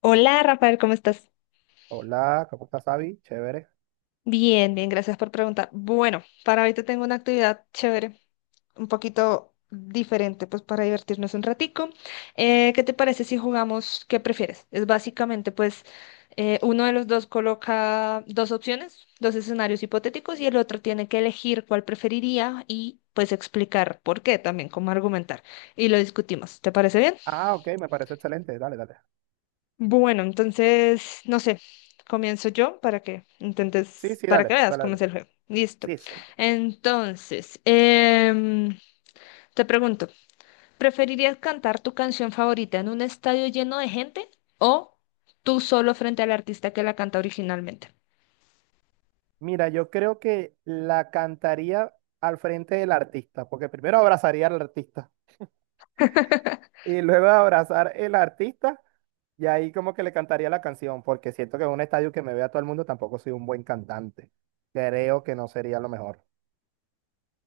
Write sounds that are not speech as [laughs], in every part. Hola Rafael, ¿cómo estás? Hola, ¿cómo estás, Abby? Chévere. Bien, bien, gracias por preguntar. Bueno, para ahorita tengo una actividad chévere, un poquito diferente, pues para divertirnos un ratico. ¿Qué te parece si jugamos qué prefieres? Es básicamente, pues, uno de los dos coloca dos opciones, dos escenarios hipotéticos y el otro tiene que elegir cuál preferiría y pues explicar por qué también, cómo argumentar. Y lo discutimos. ¿Te parece bien? Ah, ok, me parece excelente. Dale, dale. Bueno, entonces, no sé, comienzo yo para que Sí, intentes, sí, para que dale, veas dale, cómo dale. es el juego. Listo. Sí, sí. Entonces, em, te pregunto, ¿preferirías cantar tu canción favorita en un estadio lleno de gente o tú solo frente al artista que la canta originalmente? Mira, yo creo que la cantaría al frente del artista, porque primero abrazaría al artista y luego de abrazar el artista y ahí como que le cantaría la canción, porque siento que en un estadio que me vea todo el mundo tampoco soy un buen cantante. Creo que no sería lo mejor.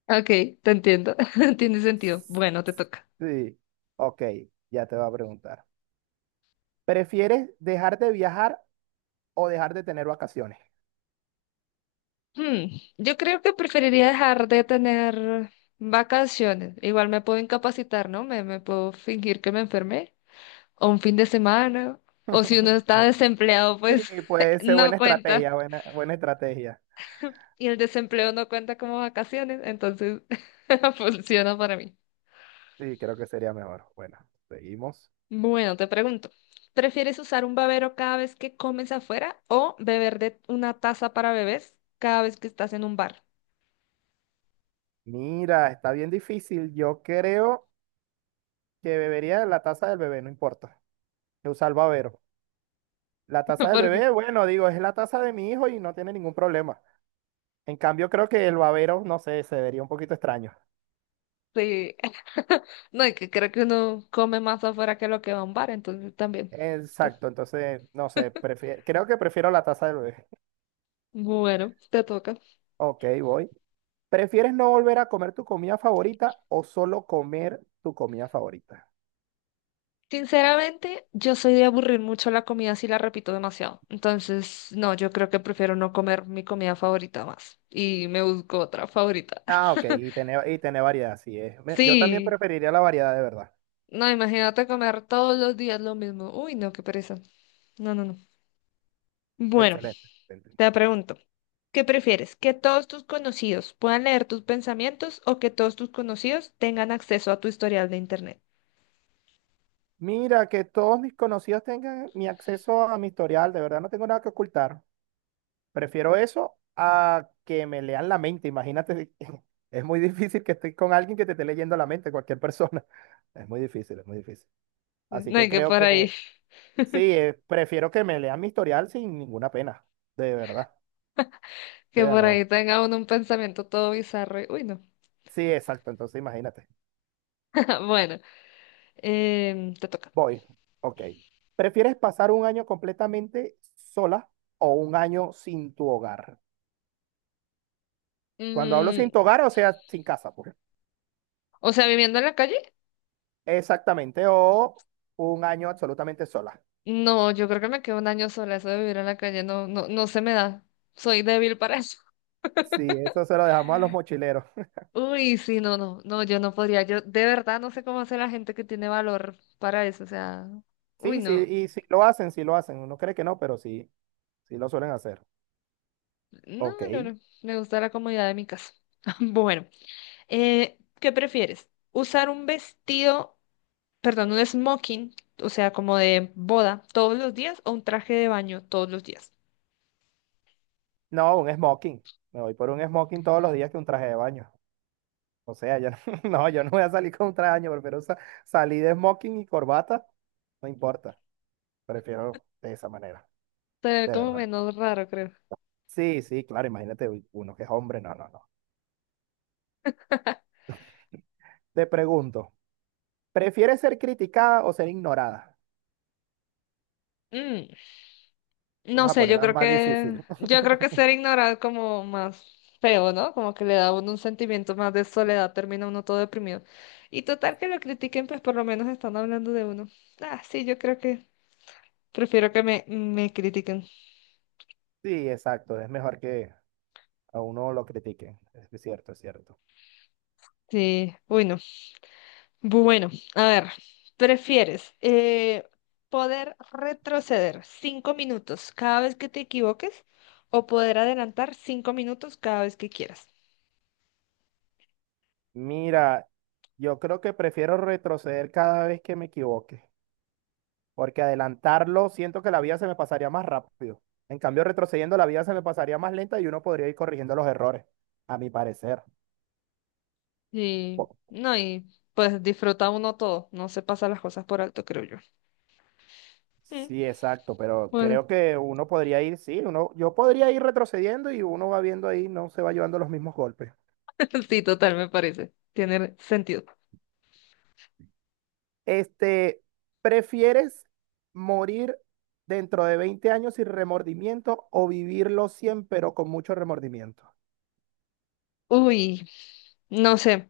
Ok, te entiendo. [laughs] Tiene sentido. Bueno, te toca. Sí, ok, ya te voy a preguntar. ¿Prefieres dejar de viajar o dejar de tener vacaciones? Hmm, Yo creo que preferiría dejar de tener vacaciones. Igual me puedo incapacitar, ¿no? Me puedo fingir que me enfermé o un fin de semana, o si uno está desempleado, pues Sí, puede [laughs] ser no buena cuenta. estrategia, buena, buena estrategia. Y el desempleo no cuenta como vacaciones, entonces [laughs] funciona para mí. Sí, creo que sería mejor. Bueno, seguimos. Bueno, te pregunto, ¿prefieres usar un babero cada vez que comes afuera o beber de una taza para bebés cada vez que estás en un bar? Mira, está bien difícil. Yo creo que bebería la taza del bebé, no importa. Que usa El salvavero. La taza [laughs] del Porque bebé, bueno, digo, es la taza de mi hijo y no tiene ningún problema. En cambio, creo que el babero, no sé, se vería un poquito extraño. sí, [laughs] no, y que creo que uno come más afuera que lo que va a un bar, entonces también. Entonces, Exacto, entonces, no sé, prefiero, creo que prefiero la taza del bebé. [laughs] bueno, te toca. Ok, voy. ¿Prefieres no volver a comer tu comida favorita o solo comer tu comida favorita? Sinceramente, yo soy de aburrir mucho la comida si la repito demasiado. Entonces, no, yo creo que prefiero no comer mi comida favorita más y me busco otra favorita. Ah, [laughs] ok, y tiene variedad, sí es. Yo también Sí, preferiría la variedad de verdad. no, imagínate comer todos los días lo mismo. Uy, no, qué pereza. No, no, no. Bueno, Excelente, excelente. te pregunto, ¿qué prefieres? ¿Que todos tus conocidos puedan leer tus pensamientos o que todos tus conocidos tengan acceso a tu historial de internet? Mira, que todos mis conocidos tengan mi acceso a mi historial, de verdad no tengo nada que ocultar. Prefiero eso a que me lean la mente, imagínate. [laughs] Es muy difícil que estés con alguien que te esté leyendo la mente, cualquier persona. [laughs] Es muy difícil, es muy difícil. Así No, que y que creo por ahí, que sí, prefiero que me lean mi historial sin ninguna pena, de verdad. O sea, no. tenga uno un pensamiento todo bizarro. Uy, no. Sí, exacto, entonces imagínate. [laughs] Bueno. Te toca. Voy, ok. ¿Prefieres pasar un año completamente sola o un año sin tu hogar? Cuando hablo sin Mm, tu hogar, o sea, sin casa, pues. o sea, viviendo en la calle, Exactamente, o un año absolutamente sola. no, yo creo que me quedo un año sola. Eso de vivir en la calle no, no, no se me da. Soy débil para eso. Sí, eso se lo dejamos a los mochileros. [laughs] [laughs] Uy, sí, no, no, no, yo no podría. Yo de verdad no sé cómo hace la gente que tiene valor para eso. O sea, uy, Sí, sí, no, y sí lo hacen, sí lo hacen. Uno cree que no, pero sí, sí lo suelen hacer. no, Ok. no, no. Me gusta la comodidad de mi casa. [laughs] Bueno, ¿qué prefieres? ¿Usar un vestido, perdón, un smoking, o sea, como de boda todos los días o un traje de baño todos los días? No, un smoking. Me voy por un smoking todos los días que un traje de baño. O sea, yo [laughs] no, yo no voy a salir con un traje de baño, prefiero salir de smoking y corbata, no importa. Prefiero de esa manera, Ser de como verdad. menos raro, creo. Sí, sí, claro, imagínate uy, uno que es hombre, no, no, no. Te pregunto, ¿prefieres ser criticada o ser ignorada? Mm, no Vamos a sé, yo ponerla creo más que, difícil. [laughs] yo creo que ser ignorado es como más feo, ¿no? Como que le da a uno un sentimiento más de soledad, termina uno todo deprimido. Y total que lo critiquen, pues por lo menos están hablando de uno. Ah, sí, yo creo que prefiero que me critiquen. Sí, exacto, es mejor que a uno lo critiquen, es cierto, es cierto. Sí, uy, no. Bueno, a ver, ¿prefieres poder retroceder 5 minutos cada vez que te equivoques o poder adelantar 5 minutos cada vez que quieras? Mira, yo creo que prefiero retroceder cada vez que me equivoque, porque adelantarlo siento que la vida se me pasaría más rápido. En cambio, retrocediendo la vida se me pasaría más lenta y uno podría ir corrigiendo los errores, a mi parecer. Sí, no, y pues disfruta uno todo, no se pasa las cosas por alto, creo yo. Mm, Sí, exacto, pero Bueno, creo que uno podría ir, sí, uno, yo podría ir retrocediendo y uno va viendo ahí, no se va llevando los mismos golpes. [laughs] sí, total, me parece, tiene sentido. Este, ¿prefieres morir dentro de 20 años sin remordimiento o vivirlo 100 pero con mucho remordimiento? Uy, no sé,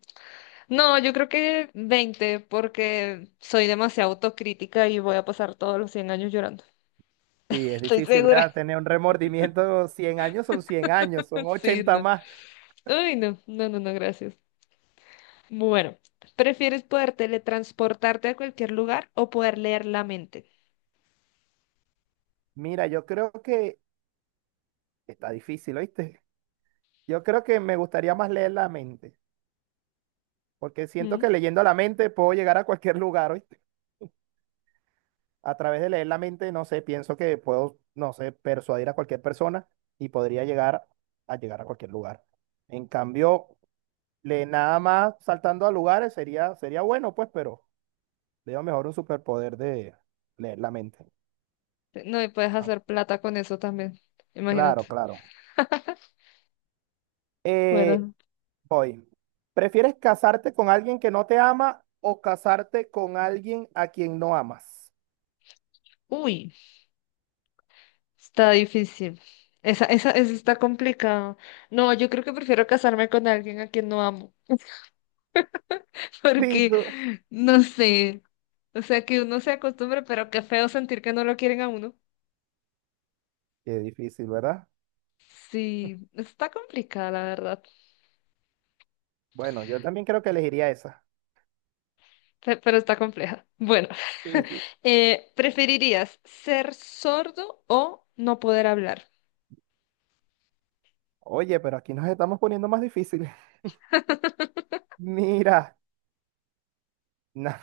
no, yo creo que 20 porque soy demasiado autocrítica y voy a pasar todos los 100 años llorando. Sí, es Estoy difícil, segura. ¿verdad? Tener un remordimiento 100 años son 100 años, son [laughs] Sí, 80 no. más. Uy, no, no, no, no, gracias. Bueno, ¿prefieres poder teletransportarte a cualquier lugar o poder leer la mente? Mira, yo creo que está difícil, ¿oíste? Yo creo que me gustaría más leer la mente, porque siento que Mm, leyendo la mente puedo llegar a cualquier [laughs] lugar, hoy. A través de leer la mente, no sé, pienso que puedo, no sé, persuadir a cualquier persona y podría llegar a cualquier lugar. En cambio, le nada más saltando a lugares sería bueno, pues, pero veo mejor un superpoder de leer la mente. No, y puedes Ah, hacer plata con eso también, imagínate. claro, claro. [laughs] Eh, Bueno, Voy. ¿Prefieres casarte con alguien que no te ama o casarte con alguien a quien no amas? uy, está difícil. Esa está complicada. No, yo creo que prefiero casarme con alguien a quien no amo, [laughs] Sí, porque tú. no sé. O sea, que uno se acostumbre, pero qué feo sentir que no lo quieren a uno. Qué difícil, ¿verdad? Sí, está complicada, la verdad, Bueno, yo también creo que elegiría esa. Pero está compleja. Bueno, Sí, sí. [laughs] ¿Preferirías ser sordo o no poder hablar? Oye, pero aquí nos estamos poniendo más difíciles. [laughs] Mira, no,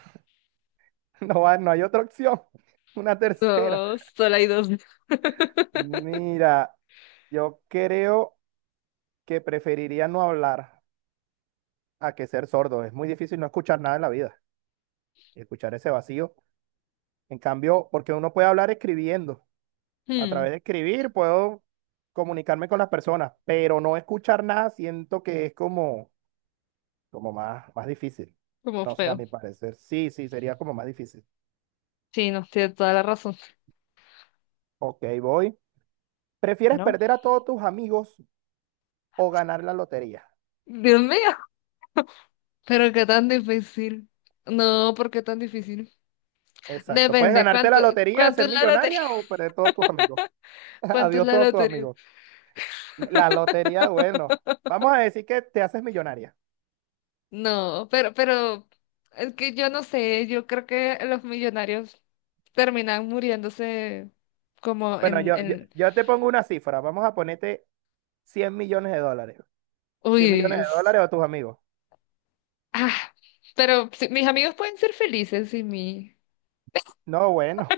[laughs] no, va- no hay otra opción. [laughs] Una tercera. No, solo hay dos. Mira, yo creo que preferiría no hablar a que ser sordo. Es muy difícil no escuchar nada en la vida, escuchar ese vacío. En cambio, porque uno puede hablar escribiendo. A Hmm, través de escribir puedo comunicarme con las personas, pero no escuchar nada siento que es como como más, más difícil. como No sé, a feo. mi parecer, sí, sí, sería como más difícil. Sí, no, tiene toda la razón. Ok, voy. ¿Prefieres Bueno, perder a todos tus amigos o ganar la lotería? Dios mío. Pero qué tan difícil. No, ¿por qué tan difícil? Exacto. Puedes Depende, ganarte la lotería, ¿cuánto ser es la lotería? millonaria o perder todos tus amigos. [laughs] [laughs] ¿Cuánto es Adiós la todos tus lotería? amigos. La lotería, bueno, vamos a decir que te haces millonaria. No, pero, es que yo no sé, yo creo que los millonarios terminan muriéndose como Bueno, yo, yo, yo te pongo una cifra. Vamos a ponerte 100 millones de dólares. uy, cien millones de dólares a tus amigos. ah, pero sí, mis amigos pueden ser felices sin mí. No, bueno.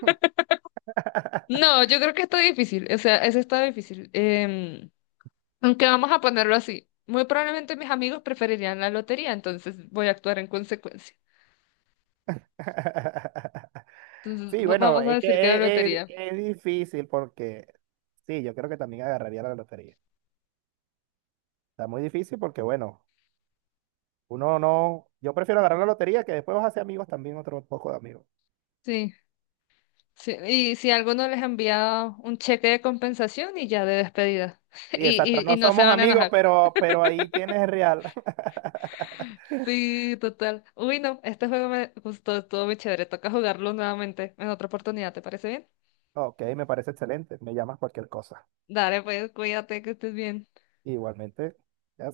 No, yo creo que está difícil, o sea, eso está difícil. Em, aunque vamos a ponerlo así, muy probablemente mis amigos preferirían la lotería, entonces voy a actuar en consecuencia. [laughs] Entonces, Sí, bueno, vamos a es que decir que la es, es- lotería. es difícil porque, sí, yo creo que también agarraría la lotería. Está muy difícil porque, bueno, uno no, yo prefiero agarrar la lotería que después vas a hacer amigos también, otro poco de amigos. Sí, sí. Y si alguno les ha enviado un cheque de compensación y ya de despedida. [laughs] Sí, exacto, Y no no se somos van a amigos, enojar. Pero ahí tienes real. [laughs] Sí, total. Uy, no, este juego me gustó, estuvo muy chévere. Toca jugarlo nuevamente en otra oportunidad, ¿te parece bien? Ok, me parece excelente, me llamas cualquier cosa. Dale, pues, cuídate, que estés bien. Igualmente, ya